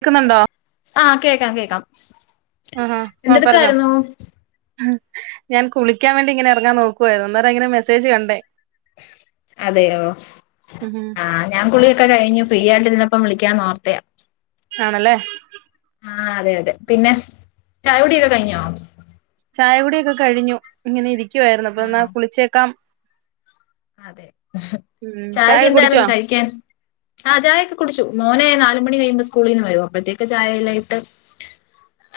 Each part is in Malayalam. ക്കുന്നുണ്ടോ ആഹ് കേക്കാം കേക്കാം ആഹാ ആഹാ പറഞ്ഞോ എന്തെടുക്കായിരുന്നു ഞാൻ കുളിക്കാൻ വേണ്ടി ഇങ്ങനെ എറങ്ങാൻ നോക്കുവായിരുന്നു അന്നേരം ഇങ്ങനെ മെസ്സേജ് കണ്ടേ അതെയോ ഉം ഉം ആഹ് ഞാൻ കുളിയൊക്കെ കഴിഞ്ഞ് ഫ്രീ ആയിട്ട് ഇതിനപ്പം വിളിക്കാ ഓർത്തേ ആണ്ല്ലേ ആ അതെ അതെ പിന്നെ ചായകുടിയൊക്കെ കഴിഞ്ഞോ ചായ കുടിയൊക്കെ കഴിഞ്ഞു ഇങ്ങനെ ഇരിക്കുവായിരുന്നു അപ്പൊ എന്നാ ആഹ് കുളിച്ചേക്കാം ഉം ചായ ചായക്ക് കുടിച്ചോ എന്തായിരുന്നു കഴിക്കാൻ ആഹ ചായയക്കെ കുടിച്ചു മോനെ നാല് മണി കഴിയുമ്പോ സ്കൂളിൽ നിന്ന് വരും അപ്പോഴത്തേക്ക് ചായയെല്ലാം ഇട്ട്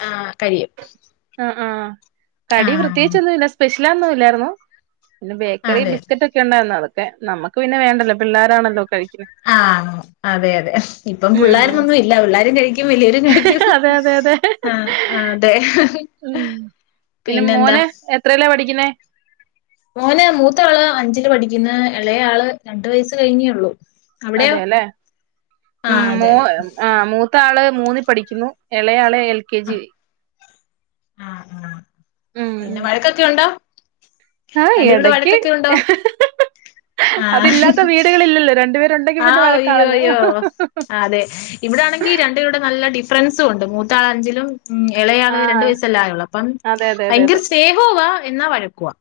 ആ് കയിഴും ആഹ് ആഹ് കടി പ്രത്യേകിചൊന്നുല്ല സ്പെഷ്യലാന്നും ഇല്ലായിരുന്നു പിന്നെ ബേക്കറി അതെ ബിസ്ക്കറ്റ് ഒക്കെ ഉണ്ടായിരുന്നു അതക്കെ നമുക്ക് പിന്നെ വേണ്ടല്ലോ പിള്ളാരാണല്ലോ കഴിക്കാന് ആഹ് അതെ അതെ ഇപ്പം ഉം പിള്ളോരന്നൊന്നും ഇല്ല പിള്ളാരും കഴിക്കും വല്ലേരും കഴിക്കും അതെ അതെ അതെ അഹ്‌ അഹ്‌ അതെ ഉം പിന്നെ പിന്നെന്താ മോന് എത്രലാ പഠിക്ക്ണേ മോന് മൂത്ത ആള് അഞ്ചില് പഠിക്കുന്ന ഇളയ ആള് രണ്ടു വയസ്സ് കഴിഞ്ഞേള്ളു അതെല്ലേ ഉം ആഹ് അതെ മോൻ ആഹ് മൂത്ത ആള് മൂന്നിൽ പഠിക്കുന്നു ഇളയാള് എൽ കെ ആഹ് ജി ആഹ് ആഹ് ഉം പിന്നെ ഉം വഴക്കൊക്കെ യുണ്ടോ ആഹ് രണ്ട് കൂടെ എടക്ക് വഴക്കൊക്കെ ഉണ്ടോ ആഹ് ഹ് ല്ല ല്ല രണ്ട് പേരുണ്ടങ്കി ആഹ അയ്യോ അയ്യോ അതെ ഇവിടെ ആണെങ്കിൽ രണ്ട് കൂടെ നല്ല ഡിഫറൻസും ഉണ്ട് മൂത്താൾ അഞ്ചിലും ഉ ഇളയാള് രണ്ടു ആഹ് വയസല്ല ആയലൂള്ളൂ അപ്പം അതെ അതെ അതെ ഭയങ്കര അതെ സ്നേഹവാ എന്നാ വഴക്കുവാ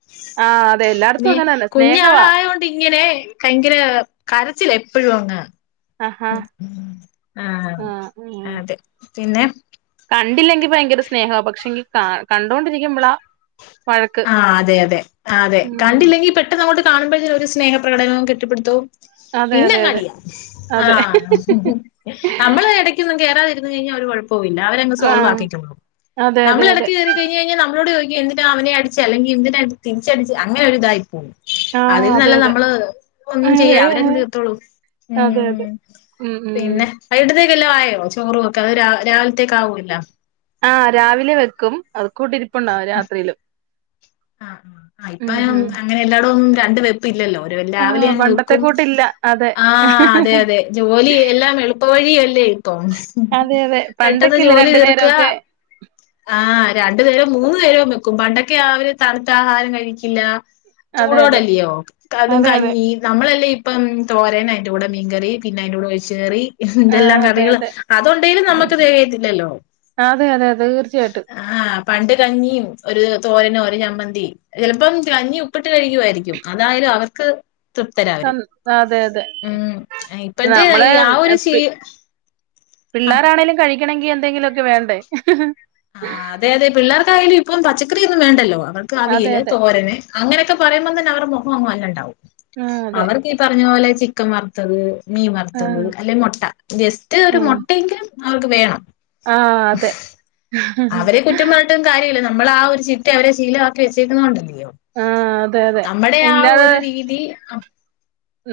ആഹ് അതെ എല്ലായിടത്തും പിന്നെ അങ്ങനെ തന്നെ കുഞ്ഞ് സ്നേഹവാ ആളായോണ്ട് ഇങ്ങനെ ഭയങ്കര കരച്ചില എപ്പോഴും അങ് ആഹാ ഉം ആഹ് അതെ പിന്നെ കണ്ടില്ലെങ്കി ഭയങ്കര സ്നേഹ പക്ഷെങ്കി കണ്ടുകൊണ്ടിരിക്കുമ്പോളാ ആഹ് അതെ അതെ അതെ ഉം കണ്ടില്ലെങ്കിൽ പെ ട്ടങ്ങോട്ട് കാണുമ്പോഴക്ക് ഒരു സ്നഹപകടനവും കെട്ടിടുത്തവും അതെ അതെ അതെ പിന്നെങ്ങടിയാ അതെ ആഹ നമ്മള് ഇടക്കൊന്നും കേറാതിരുന്നു കഴിഞ്ഞാൽ ഒരു കൊഴ പ്പവും ഇല്ല അവരങ് കാ സോൾവ് ആക്കിക്കോളും അതെ അതെ അതെ നമ്മളടക്ക് കയറി കഴിഞ് കഴിഞ്ഞാ നമ്മോട് ചോദിക്ക യെന്തിനാ അവനെ അടി ചെ അല്ലെങ്കി എന്തിനായിട്ട് തിരിച്ചടിച്ച് അനൊ ഇതായി പോകും ആഹ് അതിൽ അതെ നല്ലത് അതെ നമ്മള് ഒന്നും ഏ, ചെയ്യാ അവരെങ്ങെ തീർത്തോളൂ അതെ അതെ ഉം ഉ പിന്നെ വയികിടത്തേക്കെല്ലാം ആയോ ചോറുംവൊക്കെ അത് രാവിലത്തേക്ക ആാവുല്ല ആഹ രാവിലെ വെക്കും അത് കൂട്ട് ഇരിപ്പുണ്ടാവും രാത്രിയിലും ആ ഇപ്പ ഉം ഉം അങ്ങനെ എല്ലായിടും രണ്ട് വെപ്പ് ഇല്ലല്ലോ രാവിലെ ആഹ് പണ്ടത്തെ വെക്കും കൂട്ടില്ല അതെ ആ അതെ അതെ ജോലി എല്ലാം എ ഇള്ളുപ്പ വഴിയല്ലേ ഇപ്പൊ അതെ അതെ പെട്ടെന്ന് പണ്ടൊക്കെല്ലേ ജോലി രണ്ടു തീർക്ക നേരൊക്കെ ആഹ് രണ്ടു നേരവും മൂന്നു നേരോ വെക്കും പണ്ടൊക്കെ അവര് തണുത്ത ആഹാരം കഴിക്കില്ല അതെ അതെ ചൂടോടല്ലയോ അതും അതെ അതെ കഞ്ഞി നമ്മളല്ലേ ഇപ്പം തോരൻ അതിന്റെ കൂടെ മീൻകറി പിന്നെ അതിന്റെ കൂടെ ഒഴിച്ച കറി ആഹ് എന്തെല്ലാം അതെ കറികള് അതെ അത്ണ്ടെങ്കിലും നമുക്ക് തേകത്തില്ലല്ലോ അതെ അതെ അതെ തീർച്ചയായിട്ടും ആഹ് പണ്ട് കഞ്ഞിയും ഒരു തോരനും ഒരു ചമ്മന്തി ചിലപ്പം കഞ്ഞി ഉപ്പിട്ട് കഴിക്കുവായിരിക്കും. അതായാലും അവർക്ക് തൃപ്തരാ അവരും. സം അതെ അതെ ഉം ഇപ്പഴ്ത്തെ നമ്മള് ഈ ആ ഒരു ശീ പി ആഹ് പിള്ളേരാണേലും കഴിക്കണെങ്കി എന്തെങ്കിലുംക്കെ വേണ്ടേ ആഹ് അതെ അതെ പിള്ളേർക്കായാലും ഇപ്പം പച്ചക്കറിയൊന്നും വേണ്ടല്ലോ. അവർക്ക് അതെ അവിയൽ, അതെ തോരന്, അങ്ങനെയൊക്കെ പറയുമ്പം തന്നെ അവർ മുഖം അങ്ങ് വല്ലാണ്ടാവും. ആഹ് അതെ അവർക്ക് ഈ പറഞ്ഞ പോലെ ചിക്കൻ വറുത്തത്, മീൻ വറത്തത് ആഹ് അല്ലെ മൊട്ട ജസ്റ്റ് ഒരു ആഹ് മൊട്ടയെങ്കിലും അവർക്ക് വേണം. ആഹ് അതെ അവരെ കുറ്റം പറഞ്ഞിട്ടും കാര്യവില്ല നമ്മള് ആ ഒരു ചിട്ട അവരെ ശീലമാക്കി വെച്ചേക്കുന്ന കൊണ്ടല്ലയോ. ആഹ് അതെ അതെ നമ്മടെ ആ ഇല്ലാതെ ഒരു രീതി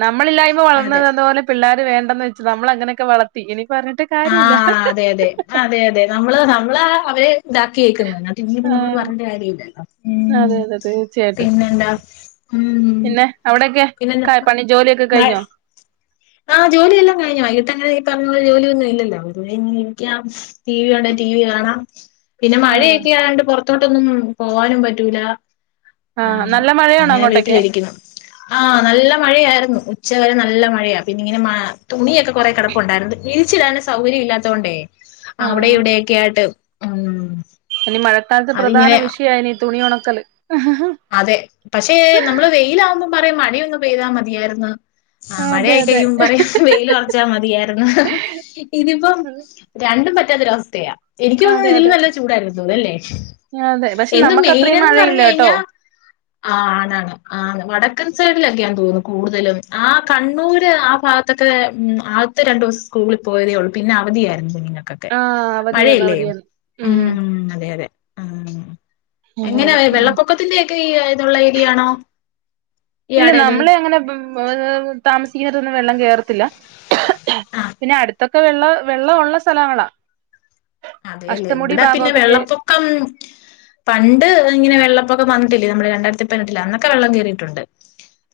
നമ്മളില്ലായ്മ അതെ വളർന്നെന്ന പോലെ പിള്ളോര് വേണ്ടന്ന് വെച്ചു നമ്മൾ അങ്ങനെയൊക്കെ വളർത്തി ഇനി പർഞ്ഞിട്ട് ആഹ് അതെ അതെ അതെ അതെ നമ്മള് നമ്മളാ അവരെ ഇതാക്കി വെക്കുന്നത്. ഇനീപ്പം നമ്മള് ആഹ് പറഞ്ഞിട്ട് കാര്യ ഇല്ലല്ലോ ഉം അതെ അതെ തീർച്ചയായിട്ടും പിന്നെന്താ ഉം. പിന്നെ അവിടെയൊക്കെ പിന്നെന്താ ക പണി ജോലിയൊക്കെ മഴ കഴിഞ്ഞോ? ആഹ് ജോലിയെല്ലാം കഴിഞ്ഞു. വൈകിട്ടങ്ങനെ ഈ പറഞ്ഞ പോലെ ജോലിയൊന്നും ഇല്ലല്ലോ. [unintelligible] ഇരിക്കാം ടി വി കാൺണെ ടി വി കാണാം പിന്നെ ആഹ് മഴയൊക്കെ ആയോണ്ട് പുറത്തോട്ടൊന്നും പോവാനും പറ്റൂല. ആഹ് നല്ല മഴയാണോ അങ്ങനെ അങ്ങോട്ടൊക്കെ വീട്ടിലിരിക്കുന്നു. ആഹ് നല്ല മഴയായിരുന്നു. ഉച്ച വരെ നല്ല മഴയാ. പിന്നെ ഇങ്ങനെ മ തുണിയൊക്കെ കുറെ കിടപ്പുണ്ടായിരുന്നു. വിരിച്ചിടാൻ സൗകര്യം ഇല്ലാത്തൊണ്ടേ ആഹ് അവിടെ ആഹ് ഇവിടെയൊക്കെ ആയിട്ട് ഉം ഇനി മഴക്കാലത്ത് പ്രധാന അതിങ്ങനെ വിഷയാ ഇനി തുണി ഉണക്കല്. അതെ. പക്ഷേ നമ്മള് വെയിലാവുമ്പം പറയും മഴയൊന്ന് പെയ്താ മതിയായിര്ന്ന്. ആഹ് അതെ മഴയായി അതെ കഴിയുമ്പം പറയും വെയിലൊർ ച്ചാ മതിയായിരുന്നു. ഇതിപ്പം രണ്ടും പറ്റാത്തൊരവസ്ഥയാ. എനിക്ക് തോന്നുന്നു അതെ ഇതിലും അതെ നല്ലത് ചൂടായിരുന്നു തോന്നല്ലേ. അതെ പക്ഷെ എന്നും നമുക്ക് അത്രയും മെയിനെന്ന് മഴയില്ല പറഞ്ഞു കേട്ടോ കഴിഞ്ഞാ ആഹ് ആണ് ആണ്. ആണ് വടക്കൻ സൈഡിലൊക്കെ ആണ് തോന്നുന്നു കൂടുതലും. ആ കണ്ണൂര് ആ ഭാഗ ത്തൊക്കെ ഉം ആദ്യത്തെ രണ്ട് ദിവസം സ്കൂളി പോയതേ ഉള്ളൂ പിന്നെ അവധിയായിരുന്നു കുഞ്ഞിനൊക്കെ. ക്കെ ആഹ് അവധിയായിരുന്നു മഴയല്ലേ അവധിയായിരുന്നു ഉം അതെ അതെ. ഉം അതെ അതെ എങ്ങനാവേ ഉം വെള്ളപ്പൊക്കത്തിന്റെ ഒക്കെ ഇതുള്ള ഏരിയാണോ? ഇല്ല ഇയാടേത്? നമ്മളെ അങ്ങനെ താമസിക്കുന്നെട്ത്തൊന്നും വെള്ളം കേറത്തില്ല. ആഹ് പിന്നെ അടുത്തൊക്കെ വെള്ള വെള്ളം ഉള്ള സ്ഥലങ്ങളാ. അതെയല്ലേ അഷ്ടമുടി ഇവിടെ പിന്നെ ഭാഗമൊക്കെ കേ വെള്ളപ്പൊക്കം, പണ്ട് ഇങ്ങനെ വെള്ളപ്പൊക്കം വന്നിട്ടില്ലേ നമ്മള് രണ്ടായിരത്തി പതിനെട്ടില് അന്നൊക്കെ വെള്ളം കേറിയിട്ടുണ്ട്.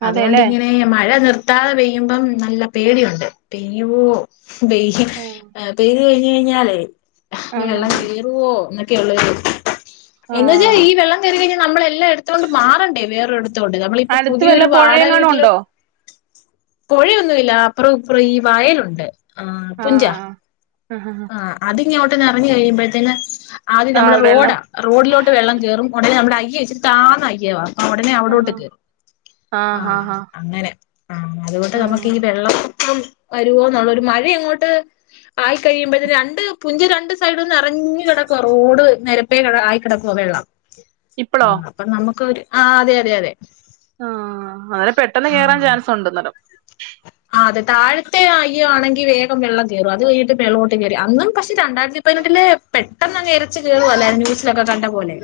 അതെല്ലേ അതുകൊണ്ടിങ്ങനെ മഴ നിർത്താതെ പെയ്യുമ്പം നല്ല പേടിയുണ്ട്. പെയ്യുവോ, പെയ്യ് ആഹ് ഏഹ് പെയ്ത് കഴിഞ്ഞഴിഞ്ഞാലേ ആഹ് വെള്ളം ആഹ് കേറുവോ എന്നൊക്കെയുള്ളൊര് എന്ന് വെച്ചാ ആഹ് ഈ വെള്ളം കേറി കഴിഞ്ഞാ നമ്മളെല്ലാം എട് ത്തോണ്ട് മാറണ്ടേ, വേറൊരിടൊത്തോട്ട്. നമ്മളിപ്പം അടുത്ത് വല്ല പുതിയൊരു വാടക പുഴയെങ്ങാനും വീട്ടിലോ ഉണ്ടോ പുഴയൊന്നുവില്ല അപ്പുറവും ഇപ്പറവും ഈ വയലുണ്ട്. ആഹ് ആഹ ഹാ ആഹ് അതിങ്ങോട്ട് നിറഞ്ഞ് കഴിയുമ്പഴ്‌ത്തേന് ആദ്യം ആഹ് നമ്മുടെ റോഡാ. വെള്ളം റോഡിലോട്ട് വെള്ളം കേറും ഉടനെ അയ്യെ ഇച്ചിരി താന്ന അയ്യവാ. ഉടനെ അവിടോട്ട് ആഹ് കേറും ആഹ് അങ്ങനെ. ആഹ് അതുകൊണ്ട് നമുക്ക് ആഹ് ഈ വെള്ളപൊക്കം വരുവോ എന്നുള്ളൊരു മഴ അങ്ങോട്ട് ആയി കഴിയുമ്പേത്തിന് രണ്ട് പുഞ്ച് രണ്ട് സൈഡും നെറഞ്ഞ് കിടക്കുവാ. റോഡ് നെര പ്പെ കെട ആയിക്കിടക്കുവാ വെള്ളം. ഇപ്പളോ ആഹ് അപ്പം നമുക്കൊര് ആഹ് അതെ അതെ അതെ. ആഹ് അങ്ങനെ പെട്ടെന്ന് കേയറാൻ ആഹ് ചാൻസ് ഉണ്ടെന്നേരം ആഹ് അതെ താഴത്തെ അയ്യ ആണെങ്കിൽ വേഗം വെള്ളം കയറും അത് കഴിഞ്ഞിട്ട് മെലോട്ട് കയറി അന്നും പക്ഷെ രണ്ടായിരത്തി പതിനട്ടിലെ പെട്ടെന്ന് അങ്ങ് ഇരച്ചുകയറു വല്ല ന്യൂസിലൊക്കെ കണ്ട പോലെ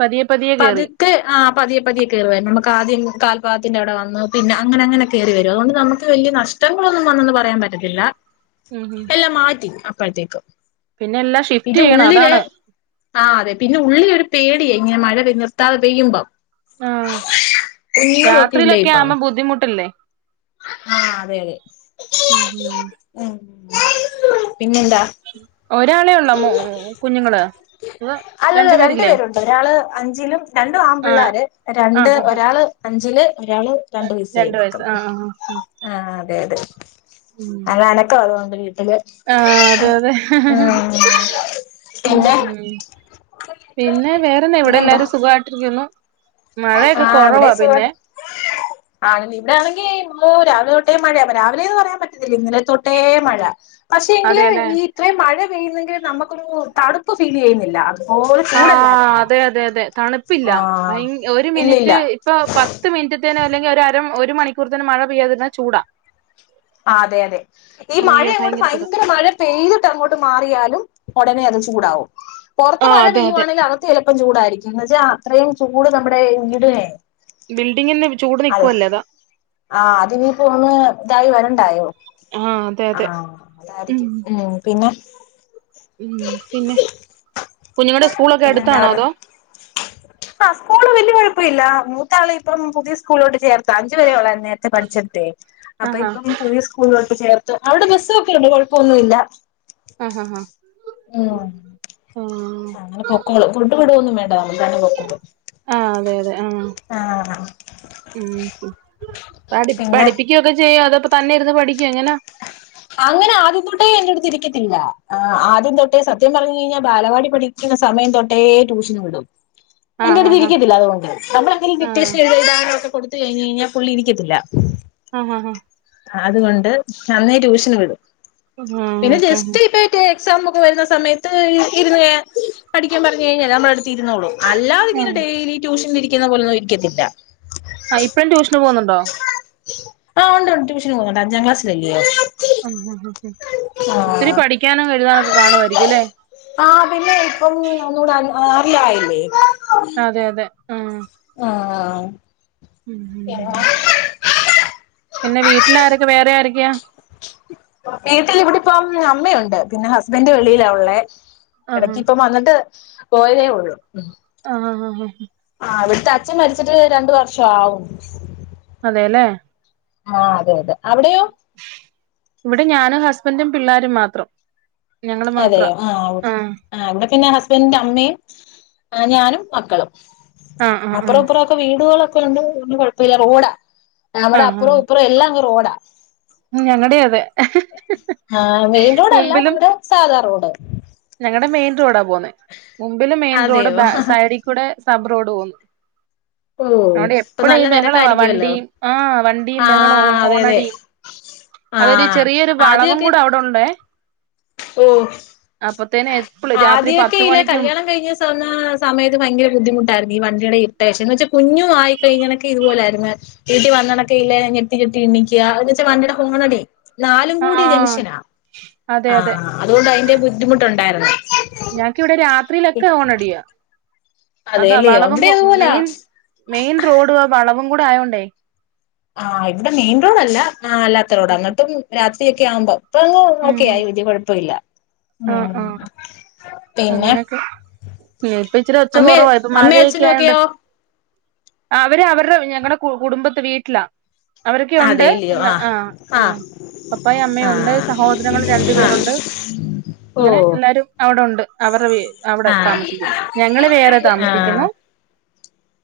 പതിയെ പതിയെ കേറി പതുക്കെ ആഹ് പതിയെ പതിയെ കേറുമായിരുന്നു നമുക് ആദ്യം കാൽപാകത്തിന്റെ അടെ വന്ന് പിന്നെ അങ്ങനെ അങ്ങനെ കയറി വരും അതൊണ്ട് നമുക്ക് വലിയ നഷ്ടങ്ങളൊന്നും വന്നൊന്ന് പറയാൻ പറ്റത്തില്ല ഉം ഉം എല്ലാം മാറ്റി അപ്പഴത്തേക്ക് പിന്നെ എല്ലാം ഷിഫ്റ്റ് പിന്നെ ചെയ്യണം ഉള്ളില് അതാണ് ആഹ് അതെ പിന്നെ ഉള്ളിലൊരു പേടിയെ ഇങ്ങനെ മഴ നിർത്താതെ പെയ്യുമ്പം ആഹ് കുഞ്ഞിങ്ങളൊകെ ഇല്ലേ ഇപ്പം ബുദ്ധിമുട്ടില്ലേ ആഹ് അതെ അതെ ഉം ഉം ഉം പിന്നെന്താ ഒരാളേ ഉള്ളു കുഞ്ഞുങ്ങള് അതോ അല്ലല്ല രണ്ടു പേരില്ലേ പേരുണ്ട് ഒരാള് അഞ്ചിലും രണ്ടും ആഹ് ആണ്പിള്ളോര് രണ്ട് ആഹ് ആഹ് ഒരാള് അഞ്ചില് ഒരാള് രണ്ട് വയസ് വയസ്സ് കഴിഞ്ഞുക്ന്ന് ആഹ് ആഹ് ആഹ് അതെതെ അങ്ങ അനക്ക് അതുകൊണ്ട് വീട്ടില് ആഹ് അതെ അതെ ഹ ഹ ഉം ഉം പിന്നെ ഉം പിന്നെ വേറെന്താ ഇവിടെ പിന്നെന്താ എല്ലാരും സുഖമായിട്ടിരിക്കുന്നു മഴയൊക്കെ കുറവാ പിന്നെ ആണെല്ല ഇവിടെ ആണെങ്കിൽ ഓ രാവിലെ തൊട്ടേ മഴയ അപ്പൊ രാവിലെയ എന്ന് പറയാൻ പറ്റത്തില്ല ഇന്നലെ തൊട്ടേ മഴ പക്ഷെ അതെല്ലേ ഇത്രയും മഴ പെയ്യുന്നെങ്കിൽ നമുക്കൊരു തണുപ്പ് ഫീൽ ചെയ്യുന്നില്ല അതുപോലെ ആഹ് ചൂടല്ലായിരുന്നോ അതെ അതെ അതെ തണുപ്പില്ല ആഹ് ഭ ഒരു ഇല്ലില്ല മിനിറ്റ് ഇപ്പൊ പത്ത് ഒരു മിനിറ്റത്തിന് അല്ലങ്കി ഒരു അര മണിക്കൂർത്തിനന് മഴ പെയ്യതിരുന്ന ചൂടാ ആഹ് അതെ അതെ ഈ അയ്യോ മഴയ അങ്ങോട്ട് ചൂടാ ഭയങ്കര മഴ പെയ്തിട്ട് അങ്ങോട്ട് മാറിയാലും ഉടനെ അത് ചൂടാവും പുറത്ത് ആഹ് മഴ അതെ അതെ പെയ്യുവാണെങ്കിൽ ചിലപ്പം ചൂടായിരിക്കും എന്നന്ന്ച്ചാ അത്രയും ചൂട് നമ്മുടെ വീടിനെ ബിൽഡിംഗി നിന്ന് ചൂട് അതെ നൽക്കുവല്ലേ അതാ ആഹ് അതിനി പോന്ന് ഇതായി വരണ്ടായോ ആഹ് അതെ ആ അതെ അതായിരിക്കും ഉം പിന്നെ ഉം പിന്നെ കുഞ്ഞുങ്ങളുടെ സ്കൂളൊക്കെ പിന്നെന്താ അടുത്താണോ പറ അതോ ആഹ് സ്കൂള് വല്യ കുഴപ്പം ഇല്ല മൂത്താള ഇപ്പം പുതിയ സ്കൂളിലോട്ട് ചേർത്ത അഞ്ചു പരെ ഉള്ളായിരുന്ന നേരത്തെ പഠിച്ചെടാതെ അപ്പൊ ആഹാ ഇപ്പം പുതിയ സ്കൂളിലോട്ട് ചേർത്ത് അവിടെ ബസ്സൊക്കെണ്ട് കുഴപ്പംമൊന്നുല്ല ആഹാ ഹാ ഉ ആഹ് അങ്ങനെ പൊക്കോളും ഫുഡ് കൊണ്ട് വിടൊന്നും വേണ്ട താനെ തന്നെ പൊക്കോളും ആഹ് അതെ അതെ ആഹ് ആഹ് ഉം ഉം. പഠി പിന്നെ പഠിപ്പിക്കുവൊക്ക ചെയ്യോ അതപ്പോ തന്നെ ഇരുന്ന് പഠിക്കോ എങ്ങനാ അങ്ങനെ ആദ്യം തൊട്ടേ എന്നോട് ഇരിക്കത്തില്ല ആദ്യം തൊട്ടേ സത്യം പറഞ്ഞു കഴിഞ്ഞാൽ ബാലവാടി പഠി ക്കുന്നസമയം തൊട്ടേ ട്യൂഷന് വിടും എന്റെ ആഹ് അടുത്ത് ആഹ് ഇരിക്കത്തില്ല അതുകൊണ്ട് നമ്മളെന്തെങ്കിലും ആഹ് ഡിറ്റേഷനോഎഴുതാനോ ഒക്കെ കൊടുത്ത കഴിഞ്ഞാ പുള്ളി ഇരിക്കത്തില്ല ആഹ് ഹ ഹ അതുകൊണ്ട് അന്നേ ട്യൂഷന് വിടും ആഹ് പിന്നെ ആഹ് ജസ്റ്റ് ഇപ്പെ മറ്റ എക്സാം ഒക്കെ വരുന്ന സമയത്ത് ഇരുന്ന പഠിക്കാൻ പറഞ്ഞു കഴിഞ്ഞാൽ നമ്മള അടുത്ത് ഇരുന്നോളൂ അല്ലാത ഇങ്ങനെ ആഹ് ഡെയിലി ട്യൂഷനി ഇരിക്കുന്ന പോലൊ ഒന്നും ഇരിക്കത്തില്ല ആ ഇപ്പഴും ട്യൂഷന് പോകുന്നുണ്ടോ ആഹ് ഉണ്ട് ട്യൂഷന് പോകുന്നുണ്ട് അഞ്ചാം ക്ലാസ്സൽ അല്ലയോ ഉം ഹ് ഹ് ഒത്തിരി പഠിക്കാനും എഴുതാനൊക്കെ കാണുമായിരിക്കും ലേ ആഹ പിന്നെ ഇപ്പം ഒന്നൂടെ അൻ ആറിലായിലേ അതെ അതെ ആഹ ആഹ് ഉം ഉം [inaudible] പിന്നെ വീട്ടിലാരൊക്കെ വേറെ ആരെക്കെയാ വീട്ടില് ഇവിടിപ്പം അമ്മയുണ്ട് പിന്നെ ഹസ്ബന്റ് വെളിയിലാ ഉള്ളെ ആഹാ എടക്ക് ഇപ്പം വന്നട്ട് പോയതെ ഉള്ളൂ ആഹ ഹ ഹ ആഹ് ആ അവിട്ത്തെ അച്ഛൻ മരിച്ചിട്ട് രണ്ട് വർഷം ആവും അതെലേ ആ അതെ തെ അവിടെ ഇവിടെ ഞാനും ഹസ്ബന്റും പിള്ളേരും മാത്രം ഞങ്ങള് മാത്രാ അതെയോ ആഹ ഔ ആഹ് അവിടെ തന്നെ ഹസ്ബന്റിന്റെ അമ്മയും ആ ഞാനും മക്കളും ആഹ് ആഹ ആ ഒക്കെ വീടുകളൊക്കെ ഉണ്ട് ഒന്നു കൊഴപ്പൊന്നില്ല റോഡാ ഇവ്ടെ അപ്പുറം ഉപ്പുറം എല്ലാം റോഡാ ഉം ഞങ്ങടെ അതെ ആഹ മെയിൻ റോഡ്ല്ല മുമ്പിലും നമ്മടെ സാധാ റോഡ് ഞങ്ങടെ മെയിൻ റോഡാ പോകുന്നേ മുമ്പില് മെയിൻ റോഡ് അതെയോ സൈഡ് കൂടെ സബ് റോഡ് പോവ്ന്നു ഓഹ് അയോണ്ട് ഇപ്പൊ എപ്പളും നല്ല ബഹളവാ തിരക്കായിരിക്കുവല്ലോ വണ്ടിയും ആഹ വണ്ടിയും ബഹളും ആഹ് ഓ അതെ അതെ ഓണടിം അതൊരു ആഹ് ചെറിയൊരു വളവും കൂടെ അവ് ടെണ്ടേ ഓസ് അപ്പത്തേന്നെ എപ്ലളും രാത്രി പത്ത് മണിക്ക്യും [unintelligible] ആ സമയത്ത് ഭയങ്കര ബുദ്ധിമുട്ടായിരുന്നു ഈ വണ്ടിയുടെ ഇറിട്ടേഷൻ എന്ന് വച്ച കുഞ്ഞു ആയി കഴിഞ്ഞൊക്കെ ഇതുപോലെയായിരുന്നേ വീട്ടി വന്നന്നൊക്കെയില്ലെ ഞെട്ടി ഞെട്ടി എണീക്ക്യാ അവ്ന്ന് വച്ചാ വണ്ടിയിടെ ഹോണടി നാലും കൂടി ആഹ് ജംഗ്ഷനാ അതെ അതെ ആഹ് അതുകൊണ്ട് അയിന്റെ ബുദ്ധിമുട്ടുണ്ടായിരുന്നു ഞങ്ങക്കിവിടെ രാത്രിയിലൊക്കെ ഹോണടിയാ അതാ അതേല്ലിയോ വളവും ഇവിടെ അതുപോലാ മെയിൻ മെയിൻ റോഡു ആ വളവും കൂടെ ആയോണ്ടേ ആ ഇവ്ടെ മെയിൻ റോഡല്ല അല്ലാത്ത റോഡാ ഇന്നട്ടും രാത്രിയൊക്കെ ആവുമ്പൊം ഇപ്പംങ്ങ് ഉം ഓക്കേയായി വല്യ കൊഴപ്പയില്ല ആഹ് ഉം ആഹ് പിന്നെ ഞ്ഞിപ്പ ഇച്ചിരി ഒച്ച അമ്മേ കൊറവാ ഇപ്പൊ അമ്മയും മഴയൊക്കെ അച്ഛനും ആയോണ്ട് ഒക്കെയോ അവര് അവര്ടെ ഞങ്ങടെ കുടുംബത്ത് വീട്ട്ലാ അവരൊക്കെയ് ഉണ്ട് അതേല്ലിയോ എല്ല ആഹ് ആഹ ആ ആഹ് പപ്പയ് അമ്മയും ഉണ്ട് ആഹ് സഹോദരങ്ങള് രണ്ടു ആഹ് പേരുണ്ട് അങ്ങനെ ഓഹ് എല്ലാരും അവ്ടെ ഉണ്ട് അവരെ വെ അവ്ടെ ആഹ് താമസിക്യുന്നു ഞങ്ങള് വേറെ ആഹ് താമസിക്യുന്നു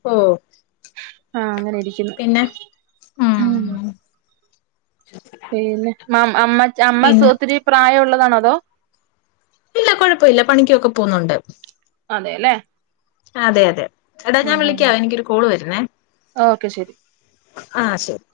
ഓ ആഹ അങ്ങനെരി പിന്നെ ഉം പിന്നെ [unintelligible] അമ്മ പിന്നെ ഒത്തിരി പ്രായംള്ളതാണോ അതോ ഇല്ല കൊഴപ്പൊ ഇല്ല പണിക്കൊക്കെ പോവുന്നുണ്ട് അതെലേ അതെ അതെ എടാ ഞാൻ ആഹ് വിളിക്ക്യാവേ എനിക്കൊരു കോള് വര്ണേ ഓക്കെ ശരി ആ ശെരി